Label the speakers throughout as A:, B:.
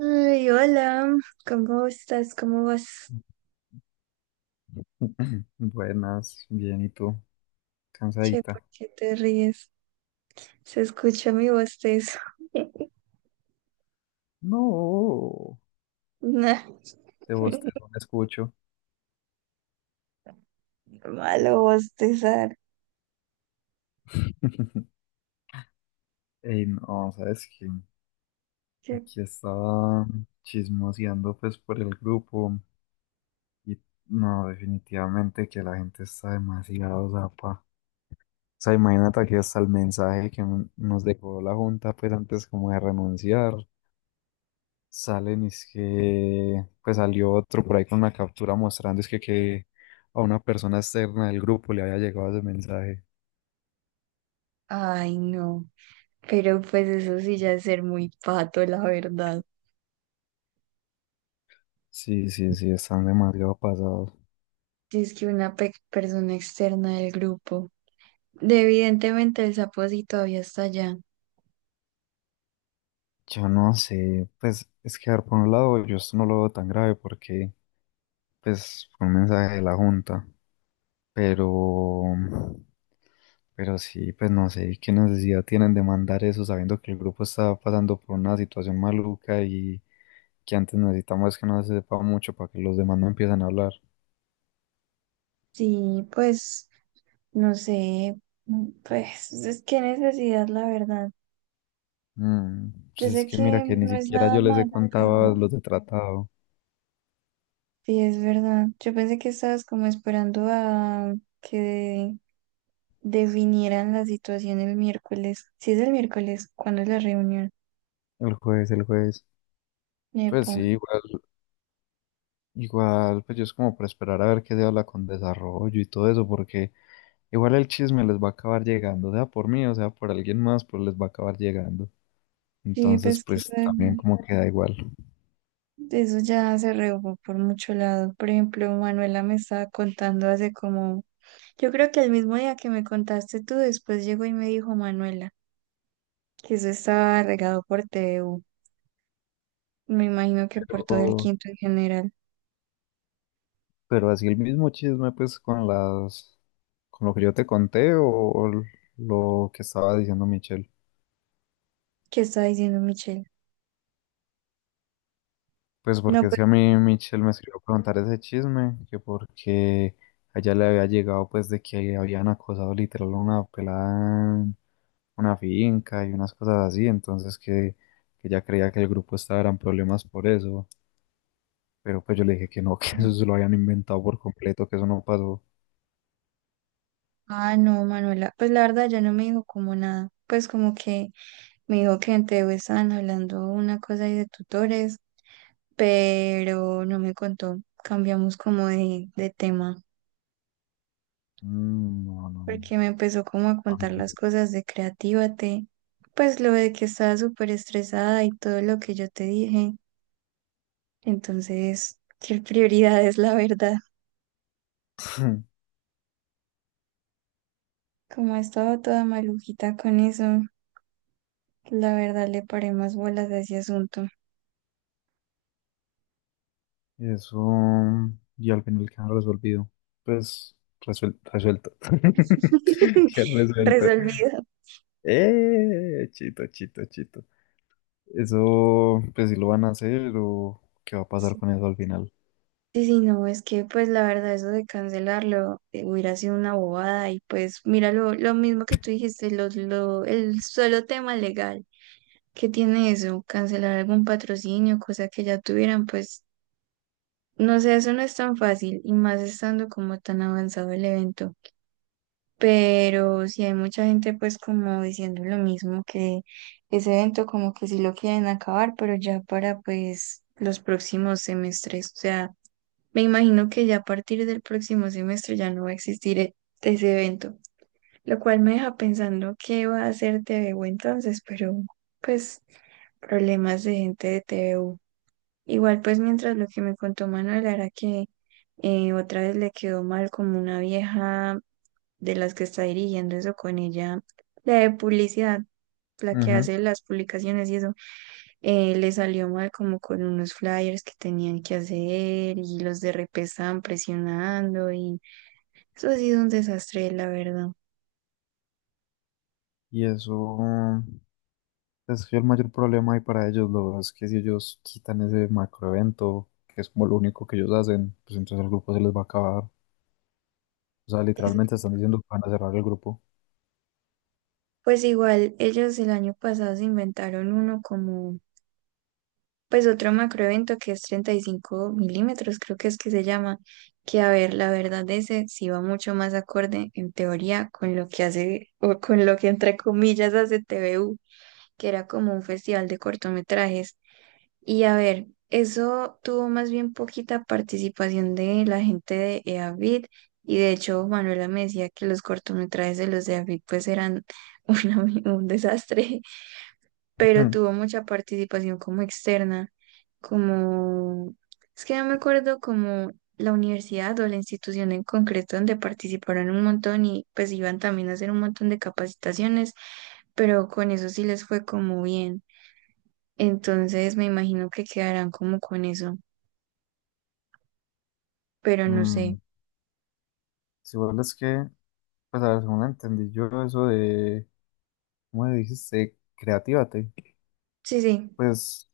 A: Ay, hola, ¿cómo estás? ¿Cómo vas?
B: Buenas, bien, ¿y tú?
A: Che, ¿por
B: ¿Cansadita?
A: qué te ríes? Se escucha mi bostezo.
B: No,
A: Nah,
B: ese bostezo me escucho.
A: malo bostezar.
B: Ey, no, ¿sabes qué?
A: Che.
B: Aquí estaba chismoseando pues por el grupo y no, definitivamente que la gente está demasiado zapa. O sea, imagínate aquí hasta el mensaje que nos dejó la junta pues antes como de renunciar. Salen y es que pues salió otro por ahí con una captura mostrando es que a una persona externa del grupo le había llegado ese mensaje.
A: Ay, no. Pero pues eso sí ya es ser muy pato, la verdad.
B: Sí, sí, sí, están demasiado pasados.
A: Si es que una persona externa del grupo. Evidentemente el sapo sí todavía está allá.
B: Yo no sé, pues es que a ver, por un lado yo esto no lo veo tan grave porque pues fue un mensaje de la junta, pero pero sí, pues no sé qué necesidad tienen de mandar eso sabiendo que el grupo está pasando por una situación maluca y que antes necesitamos que no se sepa mucho para que los demás no empiecen a hablar.
A: Sí, pues, no sé. Pues, es que necesidad, la verdad.
B: Mm, pues
A: Yo sé
B: es que mira
A: que
B: que ni
A: no es
B: siquiera
A: nada
B: yo les he
A: malo,
B: contado
A: pero.
B: los de tratado.
A: Sí, es verdad. Yo pensé que estabas como esperando a que definieran la situación el miércoles. Sí, es el miércoles, ¿cuándo es la reunión?
B: El juez, el juez. Pues
A: Epa.
B: sí, igual, igual, pues yo es como para esperar a ver qué se habla con desarrollo y todo eso, porque igual el chisme les va a acabar llegando, sea por mí o sea por alguien más, pues les va a acabar llegando.
A: Sí,
B: Entonces,
A: pues que eso,
B: pues también como queda igual.
A: eso ya se rehogó por mucho lado. Por ejemplo, Manuela me estaba contando hace como, yo creo que el mismo día que me contaste tú, después llegó y me dijo Manuela que eso estaba regado por TVU. Me imagino que por todo el
B: Pero,
A: quinto en general.
B: pero así el mismo chisme, pues con las, con lo que yo te conté o lo que estaba diciendo Michelle.
A: ¿Qué está diciendo Michelle?
B: Pues
A: No,
B: porque es
A: pues.
B: que a mí Michelle me escribió a preguntar ese chisme, que porque a ella le había llegado pues de que habían acosado literal a una pelada en una finca y unas cosas así, entonces que ella creía que el grupo estaba en problemas por eso, pero pues yo le dije que no, que eso se lo habían inventado por completo, que eso no pasó.
A: Ah, no, Manuela, pues la verdad ya no me dijo como nada, pues como que me dijo que en TV estaban hablando una cosa ahí de tutores, pero no me contó, cambiamos como de tema,
B: Mm, no, no, no.
A: porque me empezó como a
B: A
A: contar
B: mí
A: las cosas de Creatívate, pues lo de que estaba súper estresada y todo lo que yo te dije, entonces, qué prioridades, la verdad, como ha estado toda malujita con eso, la verdad le paré más bolas a ese asunto.
B: eso y al final quedaron resolvido. Pues resuel- resuelto. Ya resuelto.
A: Resolvido.
B: Chito, chito, chito. Eso, pues si lo van a hacer o qué va a pasar
A: Sí,
B: con eso al final.
A: sí, no, es que pues la verdad eso de cancelarlo hubiera sido una bobada y pues mira lo mismo que tú dijiste, el solo tema legal que tiene eso, cancelar algún patrocinio, cosa que ya tuvieran, pues no sé, eso no es tan fácil y más estando como tan avanzado el evento, pero sí hay mucha gente pues como diciendo lo mismo que ese evento como que sí lo quieren acabar, pero ya para pues los próximos semestres, o sea… Me imagino que ya a partir del próximo semestre ya no va a existir ese evento, lo cual me deja pensando qué va a hacer TVU entonces, pero pues problemas de gente de TVU. Igual pues mientras lo que me contó Manuel era que otra vez le quedó mal como una vieja de las que está dirigiendo eso con ella, la de publicidad, la que
B: Ujú.
A: hace las publicaciones y eso. Le salió mal como con unos flyers que tenían que hacer y los de RP estaban presionando y eso ha sido un desastre, la verdad.
B: Y eso es el mayor problema ahí para ellos, lo es que si ellos quitan ese macroevento, que es como lo único que ellos hacen, pues entonces el grupo se les va a acabar. O sea,
A: Es-
B: literalmente están diciendo que van a cerrar el grupo.
A: Pues igual, ellos el año pasado se inventaron uno como, pues otro macroevento que es 35 milímetros, creo que es que se llama, que a ver, la verdad ese sí va mucho más acorde en teoría con lo que hace, o con lo que entre comillas hace TVU, que era como un festival de cortometrajes. Y a ver, eso tuvo más bien poquita participación de la gente de EAVID y de hecho Manuela me decía que los cortometrajes de los de EAVID pues eran una un desastre, pero tuvo mucha participación como externa, como, es que no me acuerdo como la universidad o la institución en concreto donde participaron un montón y pues iban también a hacer un montón de capacitaciones, pero con eso sí les fue como bien. Entonces me imagino que quedarán como con eso, pero no sé.
B: Mm, si igual es que, pues a ver, según entendí yo eso de, ¿cómo le dijiste? Creatívate.
A: Sí, sí.
B: Pues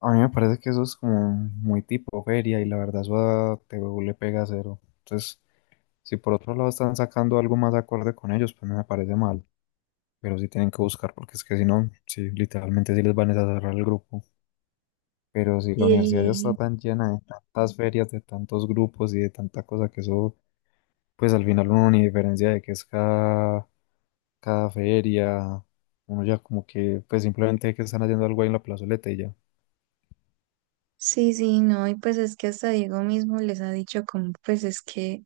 B: a mí me parece que eso es como muy tipo feria y la verdad eso a TVO le pega cero. Entonces, si por otro lado están sacando algo más acorde con ellos, pues no me parece mal. Pero sí tienen que buscar porque es que si no, sí, literalmente sí les van a cerrar el grupo. Pero si la universidad ya está
A: Y
B: tan llena de tantas ferias, de tantos grupos y de tanta cosa que eso, pues al final uno ni diferencia de que es cada, cada feria. Uno ya como que pues simplemente que están haciendo algo ahí en la plazoleta y ya.
A: sí, no, y pues es que hasta Diego mismo les ha dicho como, pues es que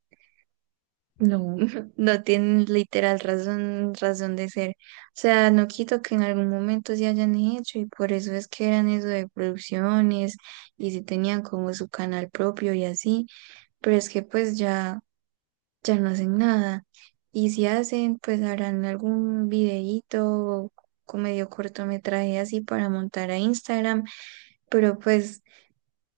A: no, no tienen literal razón de ser. O sea, no quito que en algún momento se hayan hecho y por eso es que eran eso de producciones y si tenían como su canal propio y así, pero es que pues ya. Ya no hacen nada. Y si hacen, pues harán algún videíto o medio cortometraje así para montar a Instagram, pero pues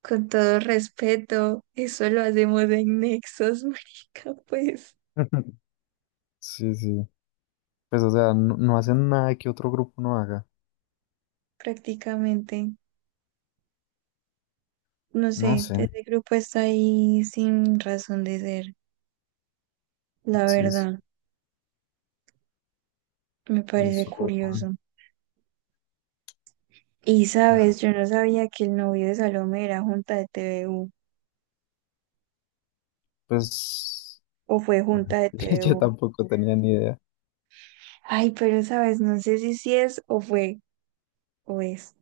A: con todo respeto, eso lo hacemos en Nexos, marica, pues
B: Sí, sí. Pues, o sea, no, no hacen nada que otro grupo no haga.
A: prácticamente, no
B: No
A: sé,
B: sé.
A: ese grupo está ahí sin razón de ser, la
B: Sí, sí,
A: verdad, me parece
B: eso.
A: curioso. Y sabes, yo no sabía que el novio de Salomé era junta de TVU
B: Pues
A: o fue junta de
B: yo
A: TVU.
B: tampoco tenía ni idea.
A: Ay, pero sabes, no sé si sí es o fue o es.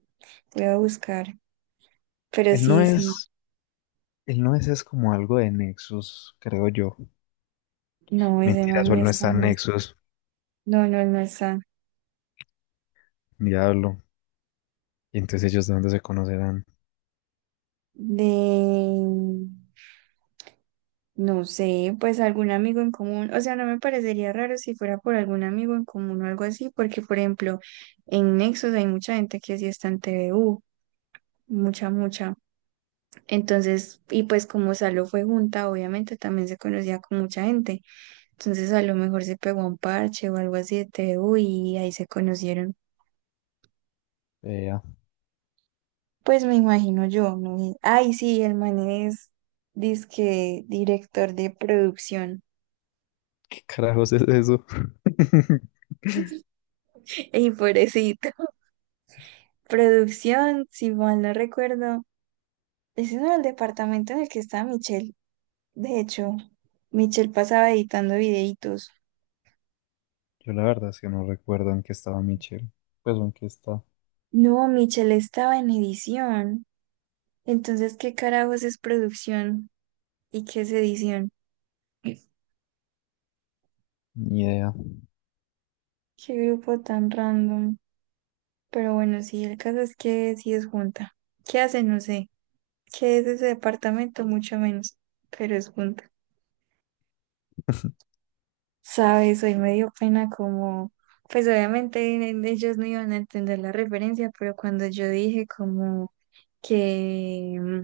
A: Voy a buscar. Pero
B: Él no
A: sí, sí.
B: es, él no es, es como algo de Nexus, creo yo.
A: No, ese
B: Mentiras,
A: man
B: o
A: no
B: él no
A: está.
B: está en
A: No,
B: Nexus,
A: no, no está.
B: diablo. Y entonces ellos de dónde se conocerán.
A: De… No sé, pues algún amigo en común. O sea, no me parecería raro si fuera por algún amigo en común o algo así, porque, por ejemplo, en Nexus hay mucha gente que sí está en TVU. Mucha, mucha. Entonces, y pues como Salo fue junta, obviamente también se conocía con mucha gente. Entonces a lo mejor se pegó un parche o algo así de T TU y ahí se conocieron.
B: Vea,
A: Pues me imagino yo, ¿no? Y- ay, sí, el man es dizque director de producción.
B: ¿qué carajos es eso?
A: Y pobrecito. Producción, si mal no recuerdo. Ese no era el departamento en el que estaba Michelle. De hecho, Michelle pasaba editando videitos.
B: Yo la verdad es que no recuerdo en qué estaba Michelle. Pues en qué está,
A: No, Michelle estaba en edición. Entonces, ¿qué carajos es producción? ¿Y qué es edición?
B: ni idea.
A: Qué grupo tan random. Pero bueno, sí, el caso es que sí es junta. ¿Qué hace? No sé. ¿Qué es ese departamento? Mucho menos, pero es junta. Sabes, hoy me dio pena como, pues obviamente ellos no iban a entender la referencia, pero cuando yo dije como que,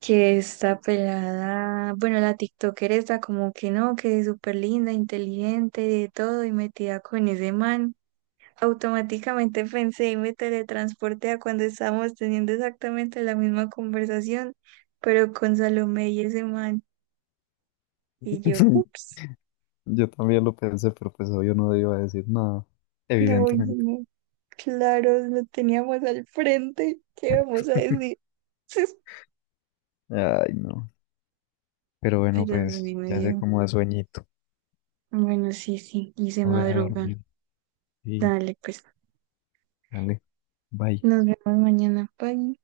A: que esta pelada, bueno, la TikToker está como que no, que es súper linda, inteligente, de todo, y metida con ese man. Automáticamente pensé y me teletransporté a cuando estábamos teniendo exactamente la misma conversación, pero con Salomé y ese man. Y yo, ups,
B: Yo también lo pensé, pero pues yo no iba a decir nada,
A: no, oye,
B: evidentemente.
A: no, claro, lo teníamos al frente, ¿qué vamos a decir?
B: Ay, no. Pero bueno,
A: Pero así
B: pues
A: me
B: ya sé
A: dio.
B: cómo da sueñito.
A: Bueno, sí, sí, y se
B: Hora de
A: madruga.
B: dormir. Y
A: Dale, pues,
B: dale. Bye.
A: nos vemos mañana. Bye.